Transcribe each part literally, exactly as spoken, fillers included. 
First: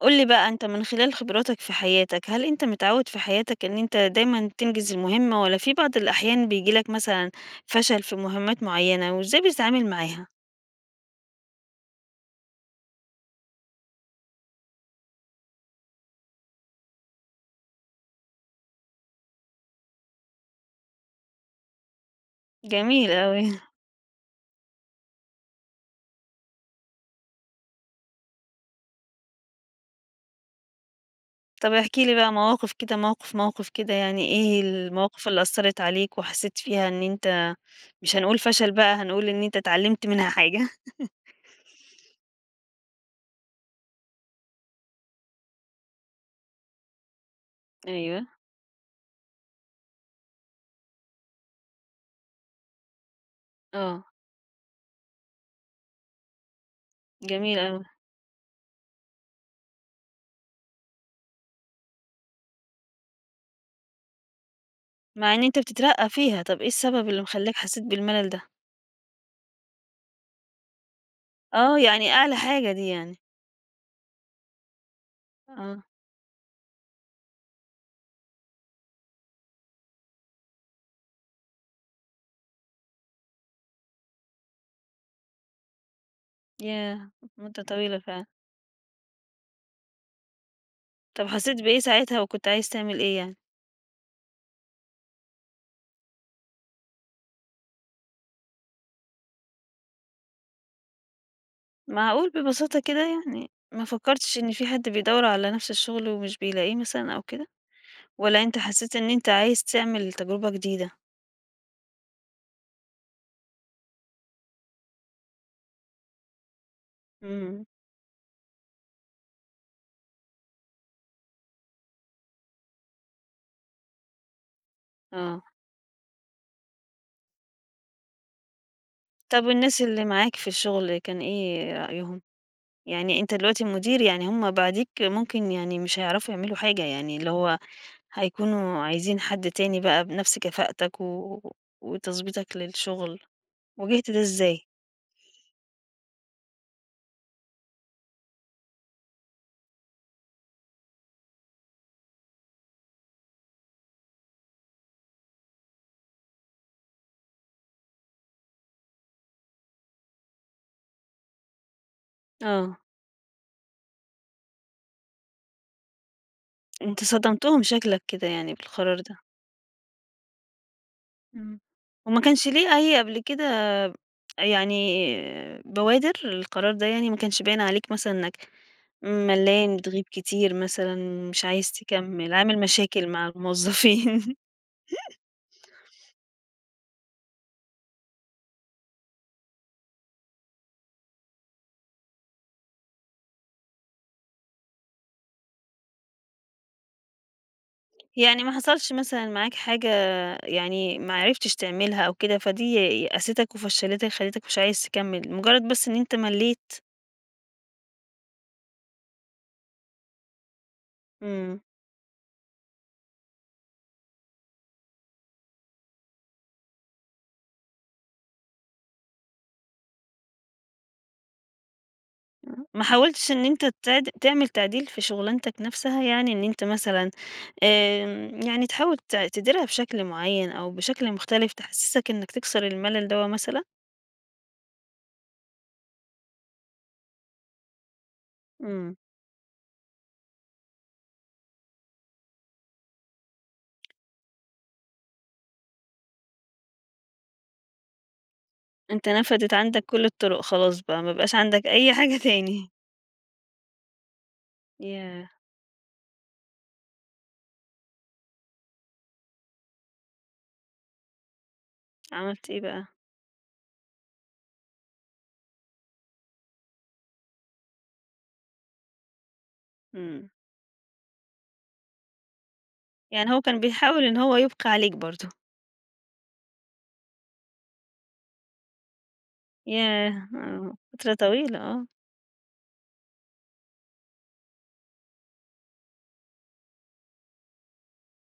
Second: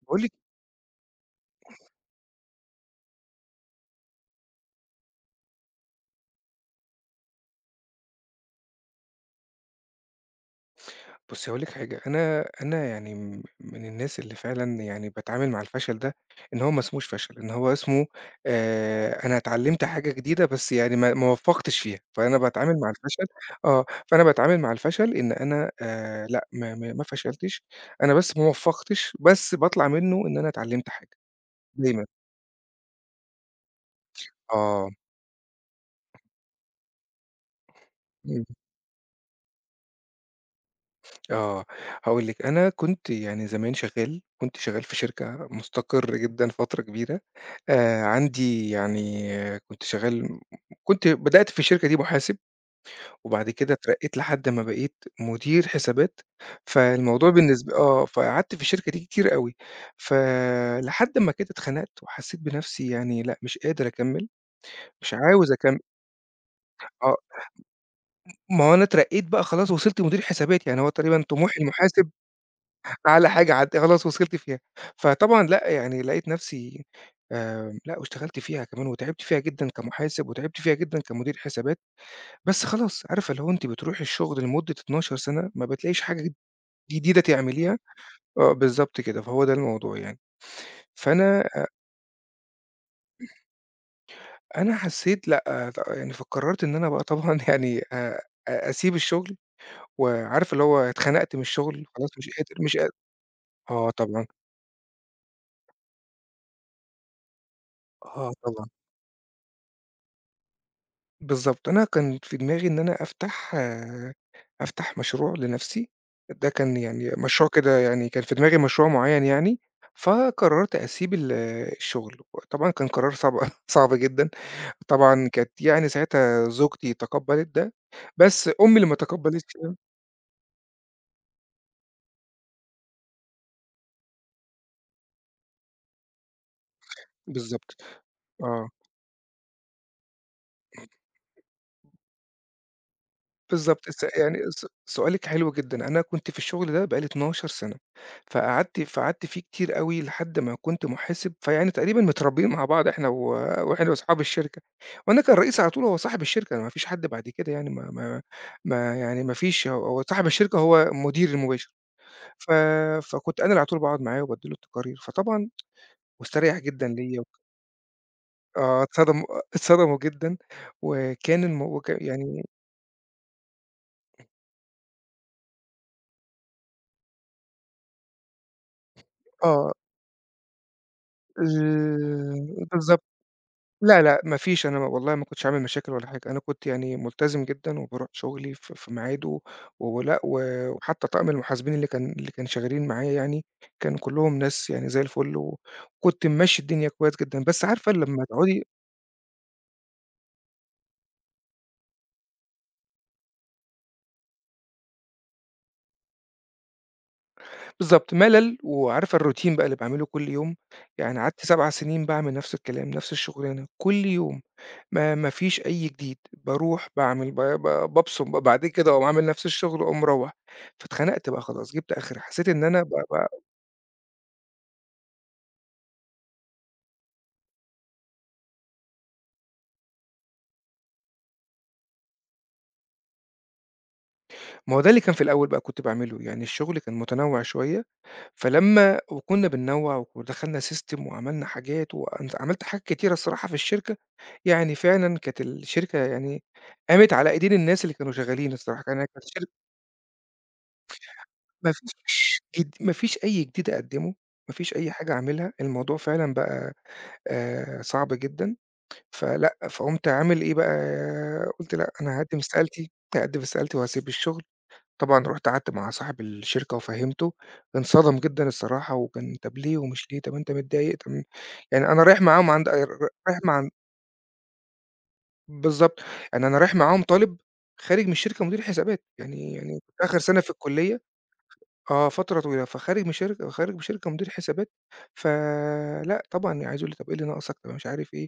قُل باقول لي لِك. بقى أنت من خلال خبراتك في حياتك، هل أنت متعوّد في حياتك إن أنت دايمًا تنجز المهمة والّا في بعض الأحيان بييجي لك مثلًا فشل في مهمات معيّنة وإزاي بتتعامل معاها؟ بُصّي هاقول لِك حاجة. أنا أنا يعني م من الناس اللي فعلًا يعني باتعامل مع الفشل ده، إن هو ما اسموش فشل، إن هو اسمه آآ أنا اتعلّمت حاجة جديدة بس يعني ما ما وفّقتش فيها، فأنا باتعامل مع جميل الفشل. أوي. آه، فأنا باتعامل مع الفشل إن أنا آآ لأ، ما ما ما فشلتش، أنا بس ما وفّقتش، بس باطلع منّه إن أنا اتعلّمت حاجة. طَب احكِ دايمًا، لي بقى مواقف كده، موقف، موقف كده يعني إيه آه. المواقف اللي أثّرت عليك وحسّيت فيها إن أنت مش هنقول إمم. فشل بقى، هنقول إن أنت اتعلّمت منها حاجة؟ آه، هاقول لِك، أنا كنت يعني زمان شغّال، كنت شغّال في شركة مُستقر جدًا فترة كبيرة، آآ أيوه، عندي يعني آه، كنت شغّال، كنت بدأت في الشركة دي محاسب، وبعد كده آه، اترقّيت لحد ما بقيت مدير حسابات. فالموضوع جميل بالنسب أوي. آه، فقعدت في الشركة دي كتير أوي، فلحد ما كده اتخنقت وحسّيت بنَفْسي يعني لأ، مش قادر أكمّل، مش مع إن عاوز أنت أكم. بتترقّى فيها، طَب إيه السبب آه، اللي مخلّاك حسّيت بالملل ده؟ ما هو أنا اترقّيت بقى خلاص، وصلت مدير حسابات، يعني هو تقريبًا طموح آه، المحاسب يعني أعلى حاجة دي يعني، أعلى حاجة، عد خلاص وصلت فيها. فطبعًا لأ، آه. يعني لقيت نفسي آآ لأ، واشتغلت فيها كمان وتعبت فيها جدًا كمحاسب، وتعبت فيها جدًا كمدير حسابات، بس خلاص عارفة اللي هو أنتِ بتروحي الشغل لمدة اتناشر سَنة ما بتلاقيش حاجة ياه! جديدة مدة تعمليها. طويلة فعلًا. آه، بالضبط كده، فهو ده الموضوع يعني. طب فأنا حسيت بإيه ساعتها وكنت عايز تعمل إيه يعني؟ أنا حسيت لأ، يعني فقررت إن أنا بقى طبعًا يعني آآ أ أسيب الشغل، وعارفة اللي هو اتخنقت من الشغل خلاص، مش معقول قادر مش ببساطة قاد. كده يعني ما آه طبعًا، فكرتش إن في حد بيدوّر على نفس الشغل ومش بيلاقيه مثلًا أو كده؟ آه والّا أنت طبعًا. حسيت إن أنت عايز تعمل تجربة جديدة؟ بالضبط، أنا كان في دماغي إن أنا أفتح آآ، أفتح مشروع لنفسي. ده كان يعني مشروع إمم، كده يعني، كان في دماغي مشروع معيّن يعني، فقررت أسيب ال الشغل، وطبعًا كان قرار صعب صعب جدًا. طبعًا آه. كانت يعني ساعتها زوجتي تقبّلت ده، بس أمي اللي ما طب تقبّلتش ده. والناس اللي معاك في الشغل كان إيه رأيهم؟ يعني أنت دلوقتي مدير، يعني هم بعديك ممكن يعني مش هيعرفوا يعملوا حاجة، يعني اللي هو بالضبط، آه. هيكونوا عايزين حد تاني بقى بنفس كفاءتك و وتضبيطك للشغل. بالضبط، الس واجهت ده يعني إزاي؟ س سؤالِك حلو جدًا، أنا كنت في الشغل ده بقى لي اتناشر سنة، فقعدت فقعدت فيه كتير أوي لحد ما كنت محاسب، فيعني تقريبًا متربيين مع بعض إحنا و وإحنا وأصحاب الشركة. وأنا كان رئيسي على طول هو صاحب الشركة، ما فيش حد بعد كده يعني ما ما ما يعني ما فيش، هو هو صاحب الشركة هو مديري المباشر، ف آه. فكنت أنا اللي على طول باقعد معاه وبادّي له التقارير، فطبعًا واستريح جدًا أنت ليّا وك. صدمتهم شكلك كده يعني آه بالقرار ده. اتصدموا، اتصدموا جدًا، وكان إمم. الم وك وما يعني كانش ليه أي قبل كده يعني بوادر القرار ده يعني ما كانش باين عليك مثلًا إنك آه ملّان، بتغيب كتير مثلًا، مش عايز تكمّل، عامل ال بالضبط. مشاكل مع لأ، لأ، الموظفين، ما فيش، أنا والله ما كنتش عامل مشاكل ولا حاجة، أنا كنت يعني ملتزم جدًا وباروح شغلي في في ميعاده ولأ، و وحتى طاقم المحاسبين اللي كان، اللي كانوا شغالين معايا يعني، كانوا كلّهم ناس يعني زي الفل، وكنت ممشّي الدنيا كويس جدًا، بس عارفة لمّا يعني ما تقعدي. حصلش مثلًا معاك حاجة يعني ما عرفتش تعملها أو كده، فدي يأستك وفشّلتك خلّتك مش عايز تكمّل، مجرد بس إن أنت ملّيت؟ بالضبط، ملل وعارفة الروتين بقى اللي باعمله كل يوم، يعني قعدت إمم. سبع سنين باعمل نفس الكلام، نفس الشغلانة كل يوم. ما ما فيش أي جديد، باروح باعمل ب ب بابصم بعد كده أقوم عامل نفس الشغل وأقوم مروّح، فاتخنقت بقى خلاص، جِبت آخري، حسيت إن أنا ما ب ب. حاولتش إن أنت تعد تعمل تعديل في شغلانتك نفسها، يعني إن أنت مثلًا آمم، يعني تحاول ت تديرها بشكل معين أو بشكل مختلف تحسسك إنك تكسر الملل دوّة مثلًا؟ ما هو ده اللي كان في الأول بقى كنت باعمله، يعني الشغل كان متنوع شوية، إمم، فلمّا وكنا بننوّع ودخلنا system وعملنا حاجات وأن عملت حاجات كتيرة الصراحة في الشركة، يعني فعلًا كانت الشركة يعني قامت على إيدين الناس اللي كانوا شغالين الصراحة. أنا أنت كانت شر نفدت عندك كل الطرق خلاص بقى، ما بقاش عندك ما أي حاجة فيش تاني. جد، ما فيش أي جديد أقدّمه، ما فيش أي حاجة ياه! أعملها، الموضوع فعلًا بقى آآ صعب جدًا، فلأ، فقُمت عامل إيه بقى، قُلت لأ، أنا هاقدّم عملت إيه بقى؟ استقالتي، هاقدّم استقالتي وهاسيب الشغل. طبعًا رُحت قعدت مع صاحب الشركة وفهّمته، انصدم جدًا الصراحة، وكان طَب ليه ومش ليه، إمم، طَب أنت متضايق، طَب يعني أنا رايح معاهم عند ر يعني رايح هو كان مع بيحاول إن هو يبقى عليك برضه. بالضبط. يعني أنا رايح معاهم طالب، خارج من الشركة مدير حسابات، يعني يعني كنت آخر ياه! سَنة في آه، الكُلّية. فترة طويلة آه، آه، فترة طويلة، فخارج من شركة، خارج من شركة مدير حسابات. فلأ طبعًا يعني عايز يقول لي: "طَب إيه اللي ناقصك؟" طَب مش عارف إيه،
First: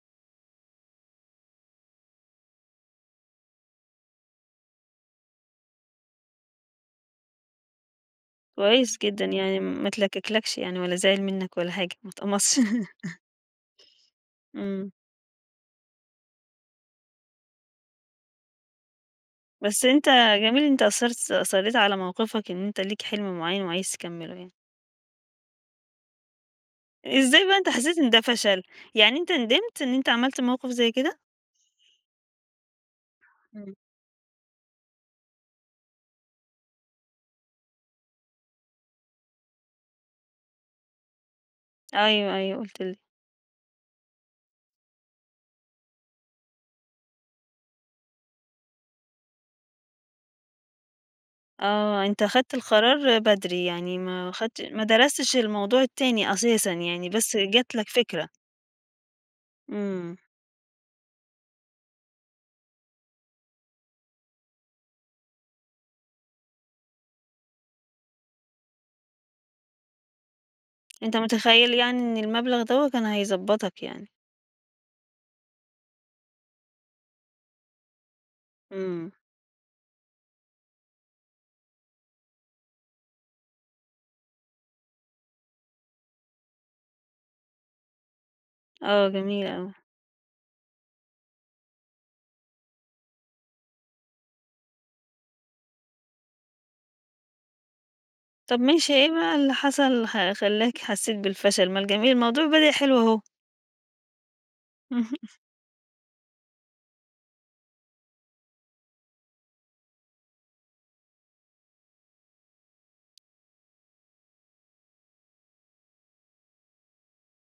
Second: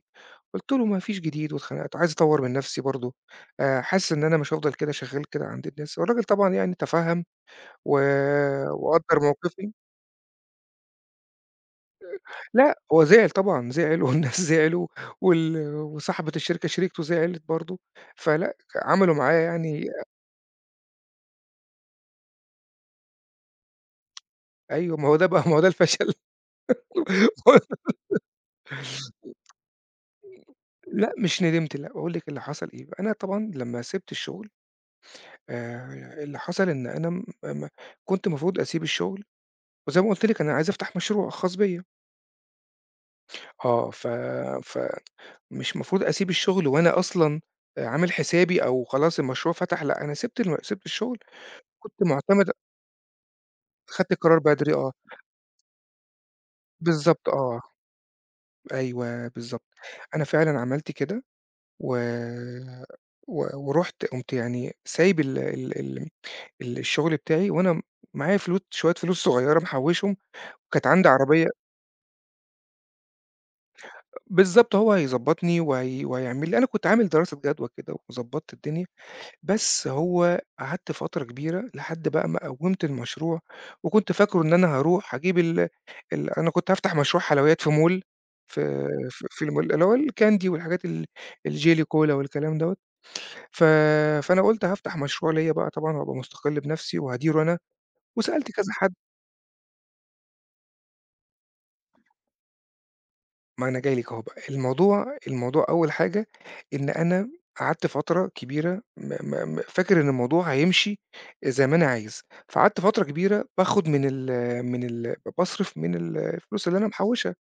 قُلت له: "ما فيش جديد." واتخنقت، عايز أطوّر من نَفْسي برضه، آآ حاسس إن أنا مش هافضل كده شغّال كده عند الناس، والراجل طبعًا يعني تفهَّم و كويس وقدّر جدًا يعني موقفي. ما اتلككلكش يعني ولا زعل منك ولا حاجة، ما اتقمصش. لأ، هو زعل طبعًا، زعل والناس زعلوا، إمم. وال وصاحبة الشركة شريكته زعلت برضه، فلأ عملوا معايا بس يعني. أنت جميل أنت أصرت أصريت على موقفك إن أنت ليك حلم معين وعايز تكمله يعني. أيوه، ما هو ده بقى، ما هو ده الفشل. إزاي بقى أنت حسيت إن ده فشل؟ يعني أنت ندمت إن أنت عملت موقف زي لأ، كده؟ مش ندمت لأ، باقول لِك اللي حصل إيه، أنا طبعًا إمم. لمّا سِبت الشغل آآ اللي حصل إن أنا م م كنت المفروض أسيب الشغل، وزي ما قُلت لِك أنا عايز أفتح مشروع خاص بيّا، أيوه، أيوه قُلت لي. آه، ف فمش المفروض أسيب الشغل وأنا أصلًا آآ عامل حسابي أو خلاص المشروع فتح، لأ أنا سِبت الم سِبت الشغل، كنت آه، أنت معتمد. خدت القرار بدري، يعني خدت ما القرار خدت بدري ما آه، درستش الموضوع التاني أساسًا يعني، بالضبط بس آه، جات لك فكرة. أيوه بالضبط، إمم. أنا فعلًا عملت كده و و ورُحت قُمت يعني سايب ال ال ال الشغل بتاعي وأنا معايا فلوس، شوية فلوس صغيرة محوّشهم، وكانت عندي أنت عربية. متخيّل يعني إن المبلغ دوّة كان هيضبّطك يعني. بالضبط، هو هيضبّطني وهي وهيعمل لي، أنا كنت عامل دراسة جدوى كده وضبّطت الدنيا، إمم. بس هو قعدت فترة كبيرة لحد بقى ما قوّمت المشروع. وكنت فاكره إن أنا هاروح أجيب ال ال أنا كنت هافتح مشروع حلويات في mall في آه، في في جميل الm أوي. اللي هو الكاندي والحاجات ال الجيلي كولا والكلام دوّة. ف فأنا قُلت هافتح مشروع ليّا بقى طبعًا وهابقى مستقل بنفسي وهاديره أنا، وسألت طَب كذا ماشي حد. إيه بقى اللي حصل خ خلّاك حسيت بالفشل؟ ما الجميل الموضوع بدأ حلو أهو. ما أنا جاي لِك أهو بقى، الموضوع، الموضوع أول حاجة إن أنا قعدت فترة كبيرة م م م فاكر إن الموضوع هيمشي زي ما أنا عايز، فقعدت فترة كبيرة باخد من ال من ال باصرف من ال الفلوس اللي أنا محوشها،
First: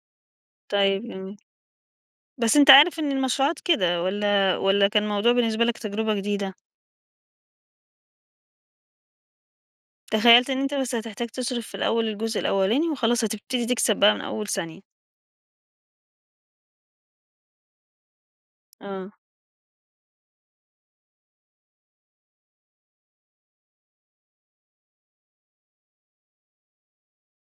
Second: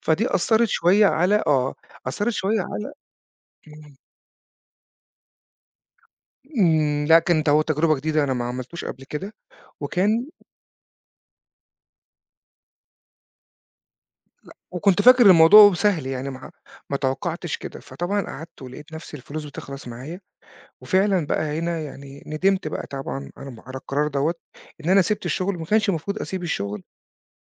فدي أثّرت طيب شوية جميل. على آه، أثّرت بس شوية أنت على. عارف إن المشروعات إمم، كده والّا والّا كان الموضوع بالنسبة لك تجربة جديدة؟ إمم، لأ كانت هو تجربة جديدة أنا ما عملتوش قبل كده، وكان تخيّلت إن أنت بس هتحتاج تصرف في الأول الجزء الأولاني وخلاص هتبتدي تكسب بقى من أول ثانية، وكنت فاكر الموضوع سهل يعني ما ما توقعتش كده، فطبعًا قعدت ولقيت آه، نفسي الفلوس بتخلص معايا، وفعلًا بقى هنا يعني ندمت بقى طبعًا على م على القرار دوّة، إن أنا سِبت الشغل، ما كانش المفروض أسيب الشغل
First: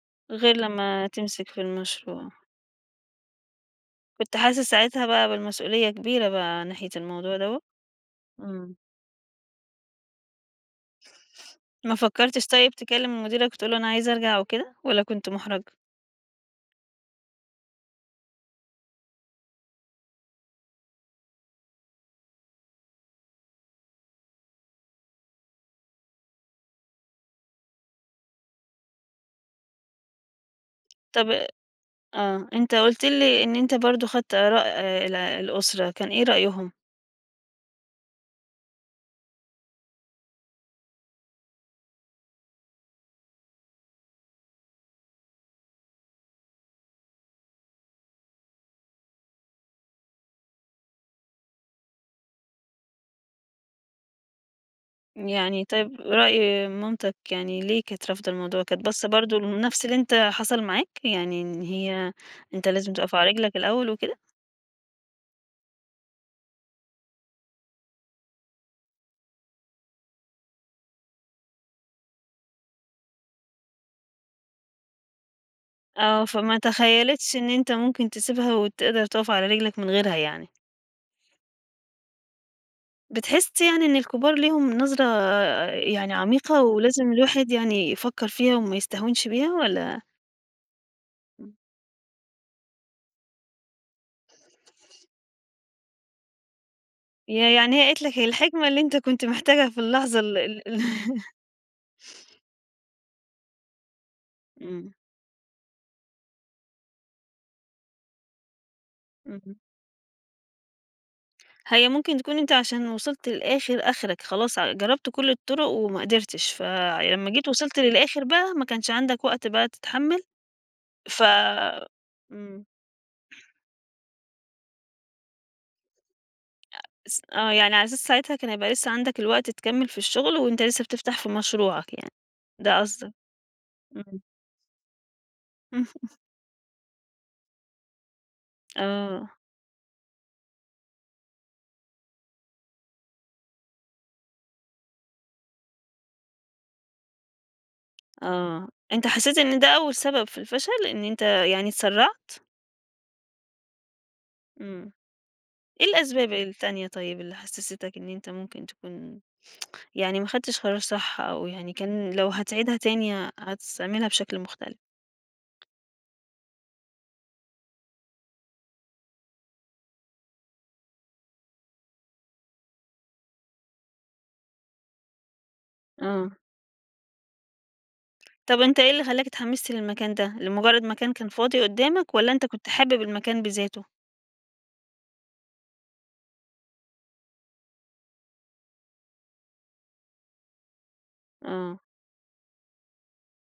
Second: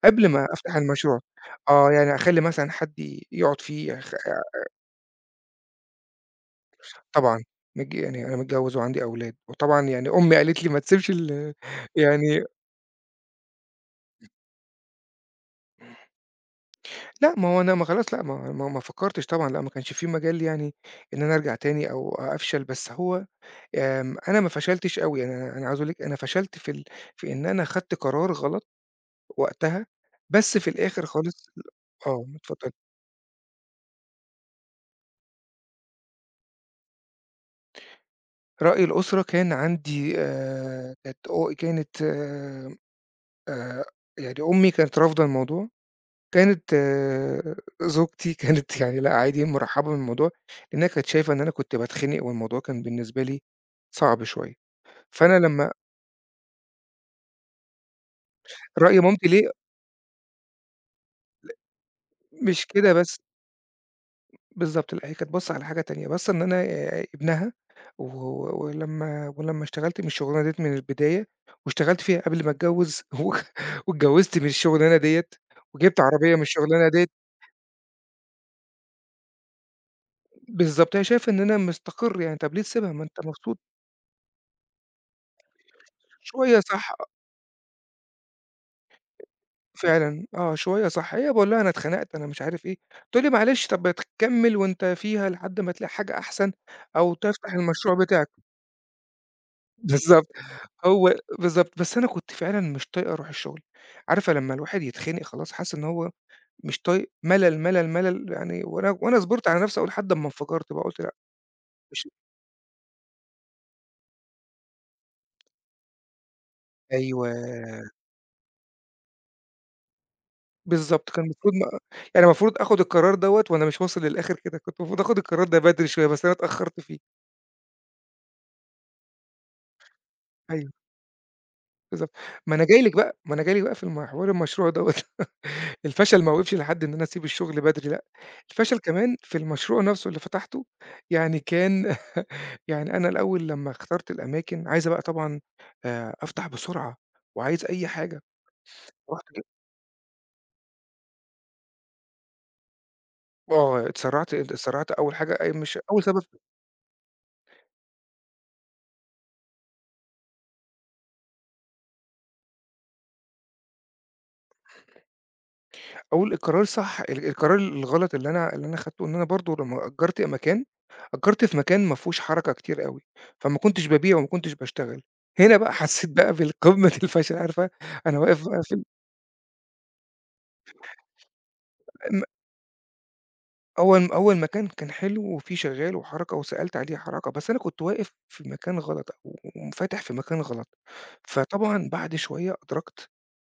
قبل ما غير أفتح لمّا المشروع. تمسك في آه، يعني المشروع. أخلّي مثلًا حد ي يقعد فيه أخ. كنت حاسس ساعتها بقى بالمسؤولية كبيرة بقى ناحية الموضوع طبعًا دوّة؟ متج يعني أنا إمم. متجوّز وعندي أولاد، وطبعًا يعني أمي قالت لي: "ما تسيبش ال" ما يعني فكّرتش طيب تكلم مديرك وتقول له أنا عايز أرجع وكده والّا كنت مُحرَج؟ لأ، ما هو أنا ما خلاص لأ، ما ما ما فكّرتش طبعًا، لأ، ما كانش في مجال يعني إن أنا أرجع تاني أو أفشل، بس هو آمم، أنا ما فشلتش أوي، يعني أنا أنا عاوز أقول لِك أنا فشلت في ال في إن أنا خدت قرار غلط وقتها، بس في الآخر طب خالص ل. آه، آه، اتفضلي. أنت قُلت لي إن أنت برضه خدت آراء ال الأسرة، كان إيه رأيهم؟ رأي الأسرة كان عندي آآ، كانت أ كانت آآ، آآ، يعني أمي كانت رافضة الموضوع، كانت آه. زوجتي كانت يعني لأ عادي، مرحبة بالموضوع، لأنها كانت شايفة إن أنا كنت باتخنق، والموضوع كان بالنسبة لي صعب شوية، فأنا يعني لما طيب رأي مامتك يعني ليه كانت رافضة الموضوع؟ كانت رأي باصة مامتي برضه ليه لنفس اللي أنت حصل معاك؟ يعني إن هي مش أنت كده لازم تُقف بس. على رجلك الأول وكده؟ بالضبط، لأ هي كانت باصّة على حاجة تانية، باصّة إن أنا آآ ابنها و ولمّا ولمّا اشتغلت من الشغلانة ديّة من البداية، واشتغلت فيها قبل ما اتجوّز و واتجوّزت من الشغلانة ديّة، وجِبت آه، عربية من فما الشغلانة ديّة. تخيّلتش إن أنت ممكن تسيبها وتقدر تُقف على رجلك من غيرها يعني. بالضبط، هي شايفة إن أنا مستقر يعني، طَب ليه تسيبها، ما أنت مبسوط. بتحس يعني إن الكبار ليهم نظرة يعني شوية عميقة صح ولازم الواحد يعني يفكّر فيها وما يستهونش بيها والّا فعلًا، آه شوية صح، هي باقول لها أنا اتخنقت أنا مش عارف إيه، تقول لي: "معلش طَب تكمّل وأنت فيها لحد ما تلاقي حاجة أحسن أو تفتح ي يعني هي المشروع قالت لك بتاعك." الحكمة اللي أنت كنت محتاجها في اللحظة بالضبط. ال ال ال هو بالضبط، بس أنا كنت فعلًا مش طايق أروح الشغل، عارفة لمّا الواحد إمم، يتخنق خلاص حاسس إن هو مش طايق، ملل، ملل، ملل يعني، وأنا وأنا صبرت اهم. على نفسي أهو لحد أمّا انفجرت بقى قُلت لأ هي مش. ممكن تكون أنت عشان وصلت للآخر آخرك، خلاص ع جرّبت كل الطُرق وما قدرتش، فلمّا جيت أيوه، وصلت للآخر بقى ما كانش عندك وقت بقى تتحمّل، بالضبط ف كان المفروض ما يعني المفروض إمم، آخُد القرار دوّة وأنا مش واصل للآخر كده، كنت المفروض آخُد القرار ده بدري شوية، بس أنا اتأخرت فيه. س آه، يعني على أساس ساعتها كان هيبقى لسه عندك الوقت تكمّل في الشغل وأنت أيوه لسه بتفتح في مشروعك بالضبط، يعني، ما أنا ده جاي لِك قصدك، بقى، ما أنا جاي لِك بقى في الم إمم، حوار المشروع دوّة اهم، الفشل ما وقفش لحد إن أنا أسيب الشغل بدري لأ، الفشل كمان آه، في المشروع نفسه اللي فتحته. يعني كان يعني أنا الأول لمّا اخترت الأماكن عايز بقى طبعًا آآ أفتح بسرعة، وعايز أي حاجة، آه، أنت رُحت حسيت جبت. إن ده أول سبب في الفشل إن أنت يعني اتسرّعت؟ آه، اتسرّعت، اتسرّعت إمم، أول حاجة، أي مش إيه أول سبب. الأسباب التانية طيب اللي حسستك إن أنت ممكن تكون يعني ما خدتش قرار صح أو يعني كان لو هتعيدها تاني ه هتعملها بشكل مختلف. أقول القرار الصح ال القرار الغلط اللي أنا، اللي أنا أخدته إن أنا برضه لمّا أجّرت مكان، أجّرت في مكان ما فيهوش حركة كتير أوي، فما كنتش بابيع وما كنتش باشتغل، هنا بقى حسّيت آه. بقى بالقمة الفشل عارفة. أنا واقف طب بقى في أنت ال إيه اللي خلّاك اتحمست للمكان ده؟ لمجرد مكان كان فاضي قدامك م. والّا أنت كنت حابب المكان بذاته؟ أول أول مكان كان حلو وفيه شغال وحركة وسألت عليه حركة، بس أنا كنت واقف في مكان غلط وفاتح في مكان غلط، آه، فطبعًا بعد شوية أدركت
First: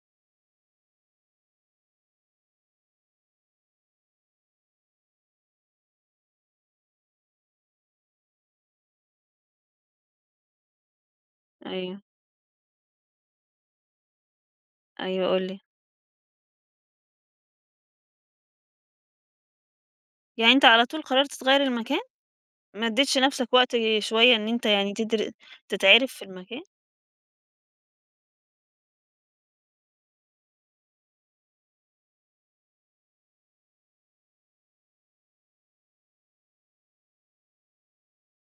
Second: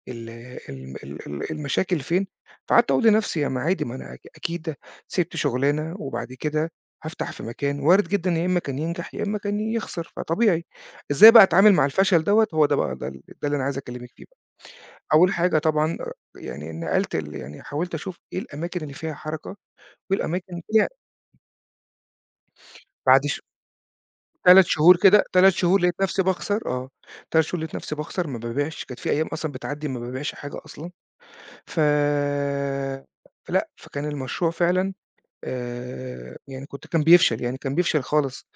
ال الم ال ال المشاكل فين، فقعدت أقول لنفسي يا ما عادي، ما أنا أك أكيد سِبت شغلانة وبعد كده هافتح في مكان وارد جدًا يا إما كان ينجح يا إما كان يخسر، فطبيعي. إزاي بقى أتعامل مع أيوه، الفشل دوّة، هو ده بقى، ده ال، ده اللي أنا عايز أكلمِك فيه بقى. أيوه أول قُل حاجة لي. طبعًا يعني نقلت ال يعني حاولت أشوف إيه الأماكن اللي فيها حركة وإيه يعني الأماكن أنت على إيه طول قررت تغيّر المكان؟ ما اديتش بعد ش نفسك وقت شوية إن ثلاث أنت يعني شهور كده، تدر ثلاث شهور لقيت تتعرف نفسي في باخسر. المكان؟ آه، تلات شهور لقيت نفسي باخسر، ما بابيعش، كانت في أيام أصلًا بتعدّي ما بابيعش حاجة أصلًا. ف فلأ، فكان المشروع فعلًا آآ، يعني كنت كان بيفشل، يعني كان بيفشل خالص،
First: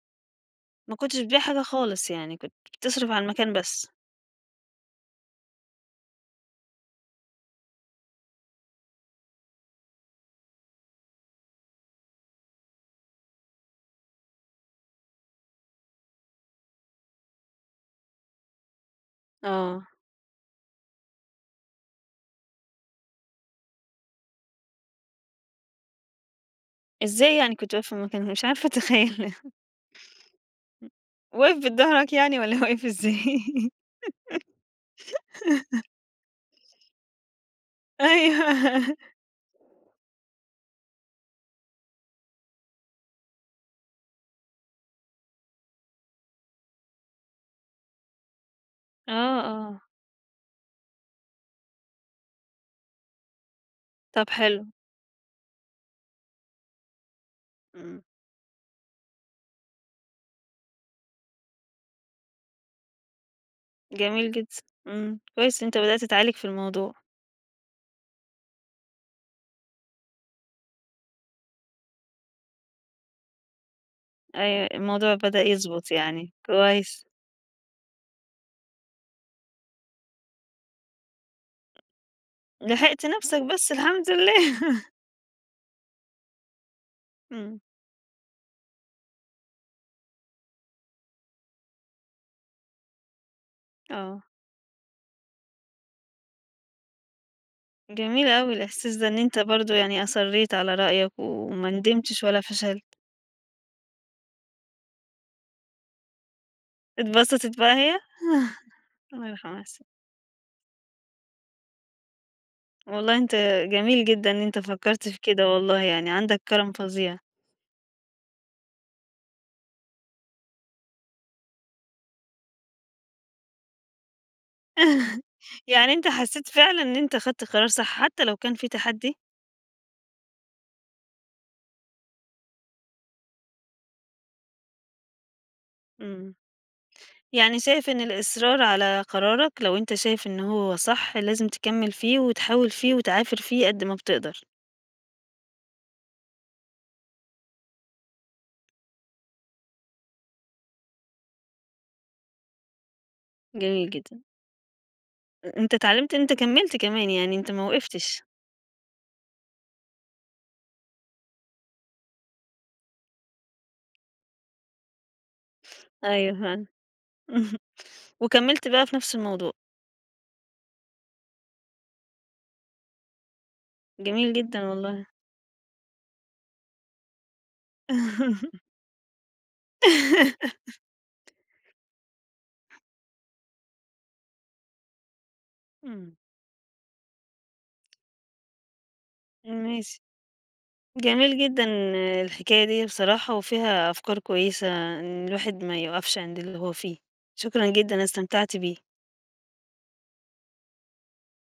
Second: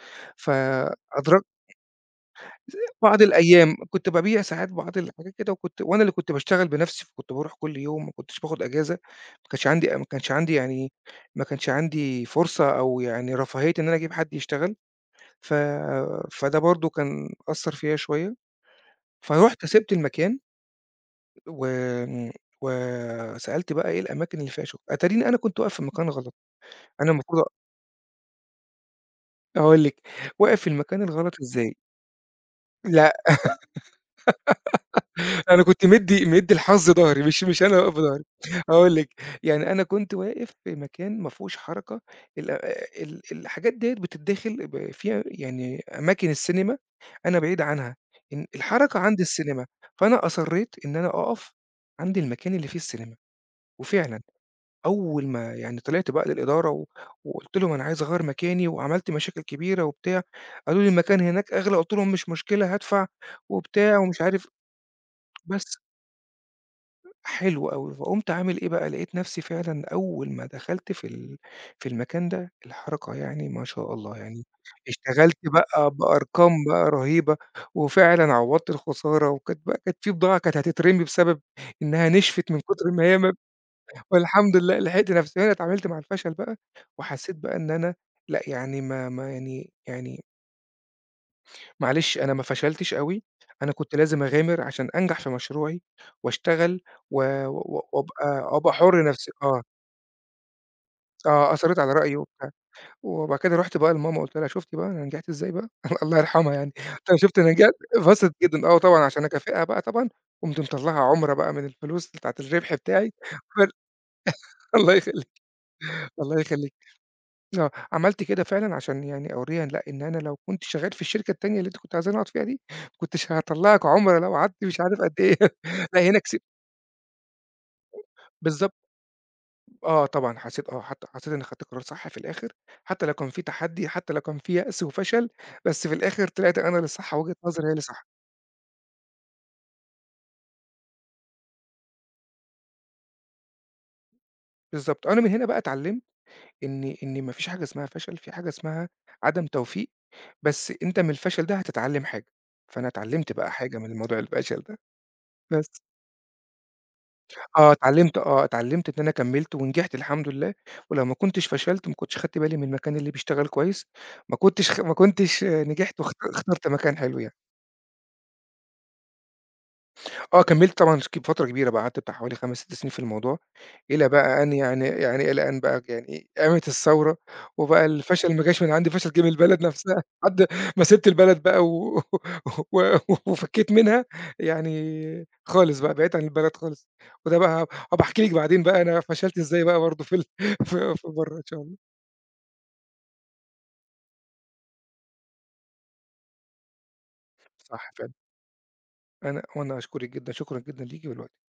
ما كنتش بتبيع فأدركت. حاجة خالص يعني، كنت بتصرف بعض على المكان الأيام بس. كنت بابيع ساعات بعض الحاجات كده، وكنت وأنا اللي كنت باشتغل بنفسي، فكنت باروح كل يوم ما كنتش باخد أجازة، ما كانش عندي ما كانش عندي يعني ما كانش عندي فرصة أو يعني رفاهية إن أنا أجيب حد يشتغل. ف فده برضه كان أثّر فيّا شوية، فرُحت آه. سِبت المكان و آمم، وسألت بقى إيه الأماكن اللي فيها شغل، أتاريني أنا كنت واقف في المكان غلط، أنا إزاي المفروض أ. يعني كنت واقف في المكان؟ مش عارفة أتخيل هاقول لِك، واقف في المكان الغلط واقف إزاي؟ بضهرك يعني والّا واقف لأ إزاي؟ أنا كنت مدّي مدّي الحظ ضهري، مش مش أنا واقف بضهري. هاقول أيوه. لك، يعني أنا كنت واقف في مكان ما فيهوش حركة، ال ال الحاجات ديّة بتتدخل ب في يعني أماكن السينما، أنا بعيد عنها، إن الحركة عند آه، السينما، آه. فأنا أصرّيت إن أنا أقف عند المكان اللي فيه السينما، وفعلًا طب حلو، أول ما يعني طلعت بقى للإدارة و وقُلت لهم أنا إمم، عايز أغيّر مكاني، وعملت مشاكل كبيرة وبتاع، قالوا لي: "المكان هناك أغلى." قُلت لهم: "مش مشكلة، هادفع." وبتاع ومش جميل عارف جدًا، إمم، كويس بس. أنت بدأت تعالج في الموضوع، حلو أوي، فقُمت عامل إيه بقى، لقيت نَفْسي فعلًا أول ما دخلت في ال في المكان ده، الحركة يعني ما شاء الله يعني، أيوه الموضوع اشتغلت بدأ بقى يضبط يعني، بأرقام بقى كويس، رهيبة، وفعلًا عوّضت الخسارة، وكانت بقى كانت في بضاعة كانت هتترمي بسبب إنها نشفت من كتر ما لحقت هي ما. نفسك بس الحمد لله. والحمد لله لحقت نَفْسي، هنا اتعاملت مع الفشل بقى، وحسيت بقى إمم، إن أنا لأ، يعني ما ما يعني يعني معلش، أنا ما فشلتش أوي، أنا كنت لازم آه، أغامر عشان أنجح في مشروعي وأشتغل و و وأبقى، جميل أوي وأبقى الإحساس ده حُر إن نفسي أنت آه. برضه يعني أصرّيت على رأيك آه، وما أثّرِت على رأيي ندمتش ولا وبتاع، فشلت، وبعد كده رُحت بقى لماما قُلت لها شُفتِ بقى أنا نجحت إزاي بقى الله يرحمها يعني، قُلت لها شُفتِ أنا اتبسطت نجحت، بقى هي؟ اتبسطت جدًا آه طبعًا، عشان الله يرحمها أكافئها يا بقى ستي، طبعًا، قُمت مطلّعة عُمْرة بقى من الفلوس بتاعة الربح بتاعي، والله أنت جميل جدًا إن أنت الله فكّرت في يخلّيك، كده والله يعني الله عندك كرم يخلّيك. فظيع. آه، عملت كده فعلًا عشان يعني أورّيها لأ، إن أنا لو كنت شغّال في الشركة التانية اللي أنت كنت عايزاني أقعد فيها دي، ما كنتش هاطلّعك عُمرة لو قعدت مش عارف قد إيه يعني لأ، أنت هنا كسبت. حسّيت فعلًا إن أنت خدت قرار صح، حتى لو كان في بالضبط، تحدي؟ آه، طبعًا حسّيت آه، حتى حسّيت إنّي خدت قرار صح في الآخِر، حتى لو كان في تحدّي، حتى لو كان في يأس وفشل، بس في الآخِر إمم. طلعت أنا اللي صح، وجهة يعني نظري هي اللي شايف إن صح. الإصرار على قرارك لو أنت شايف إن هو صح لازم تكمّل فيه وتحاول فيه وتعافر فيه قد ما بتقدر. بالضبط، أنا من هنا بقى اتعلّمت إن إن ما فيش حاجة اسمها فشل، في حاجة اسمها عدم توفيق، بس أنت من الفشل ده هتتعلّم حاجة، فأنا اتعلّمت بقى حاجة جميل من موضوع جدًا. الفشل ده، أ بس. أنت اتعلمت إن أنت كمّلت كمان، يعني أنت ما آه، اتعلّمت وقفتش. آه، اتعلّمت إن أنا كمّلت ونجحت الحمد لله، ولو ما كنتش فشلت ما كنتش خدت بالي من المكان اللي بيشتغل كويس، ما كنتش خ ما كنتش آه، نجحت واخت أيوه فعلًا. اخترت مكان حلو يعني. وكمّلت بقى في نفس الموضوع. آه، كمّلت طبعًا ك فترة كبيرة بقى، قعدت بتاع حوالي خمس، ست سنين في الموضوع، إلى جميل بقى أن جدًا يعني والله. يعني إلى أن بقى يعني إيه، قامت الثورة وبقى الفشل ما جاش من عندي، الفشل جه من البلد نفسها، لحد ما سِبت البلد بقى و و وفكّيت منها يعني خالص بقى، بعدت إمم. عن البلد خالص، وده بقى هابقى أحكي لِك بعدين بقى أنا فشلت إزاي بقى ماشي. برضه في ال في في برّه جميل إن شاء جدًا الله. الحكاية دي بصراحة وفيها أفكار كويسة إن الواحد ما يقفش عند اللي هو فيه. شكرًا صح جدًا، أنا فعلًا، استمتعت بيه. أنا وأنا أشكرِك جدًا، شكرًا جدًا ليكِ ولوقتِك.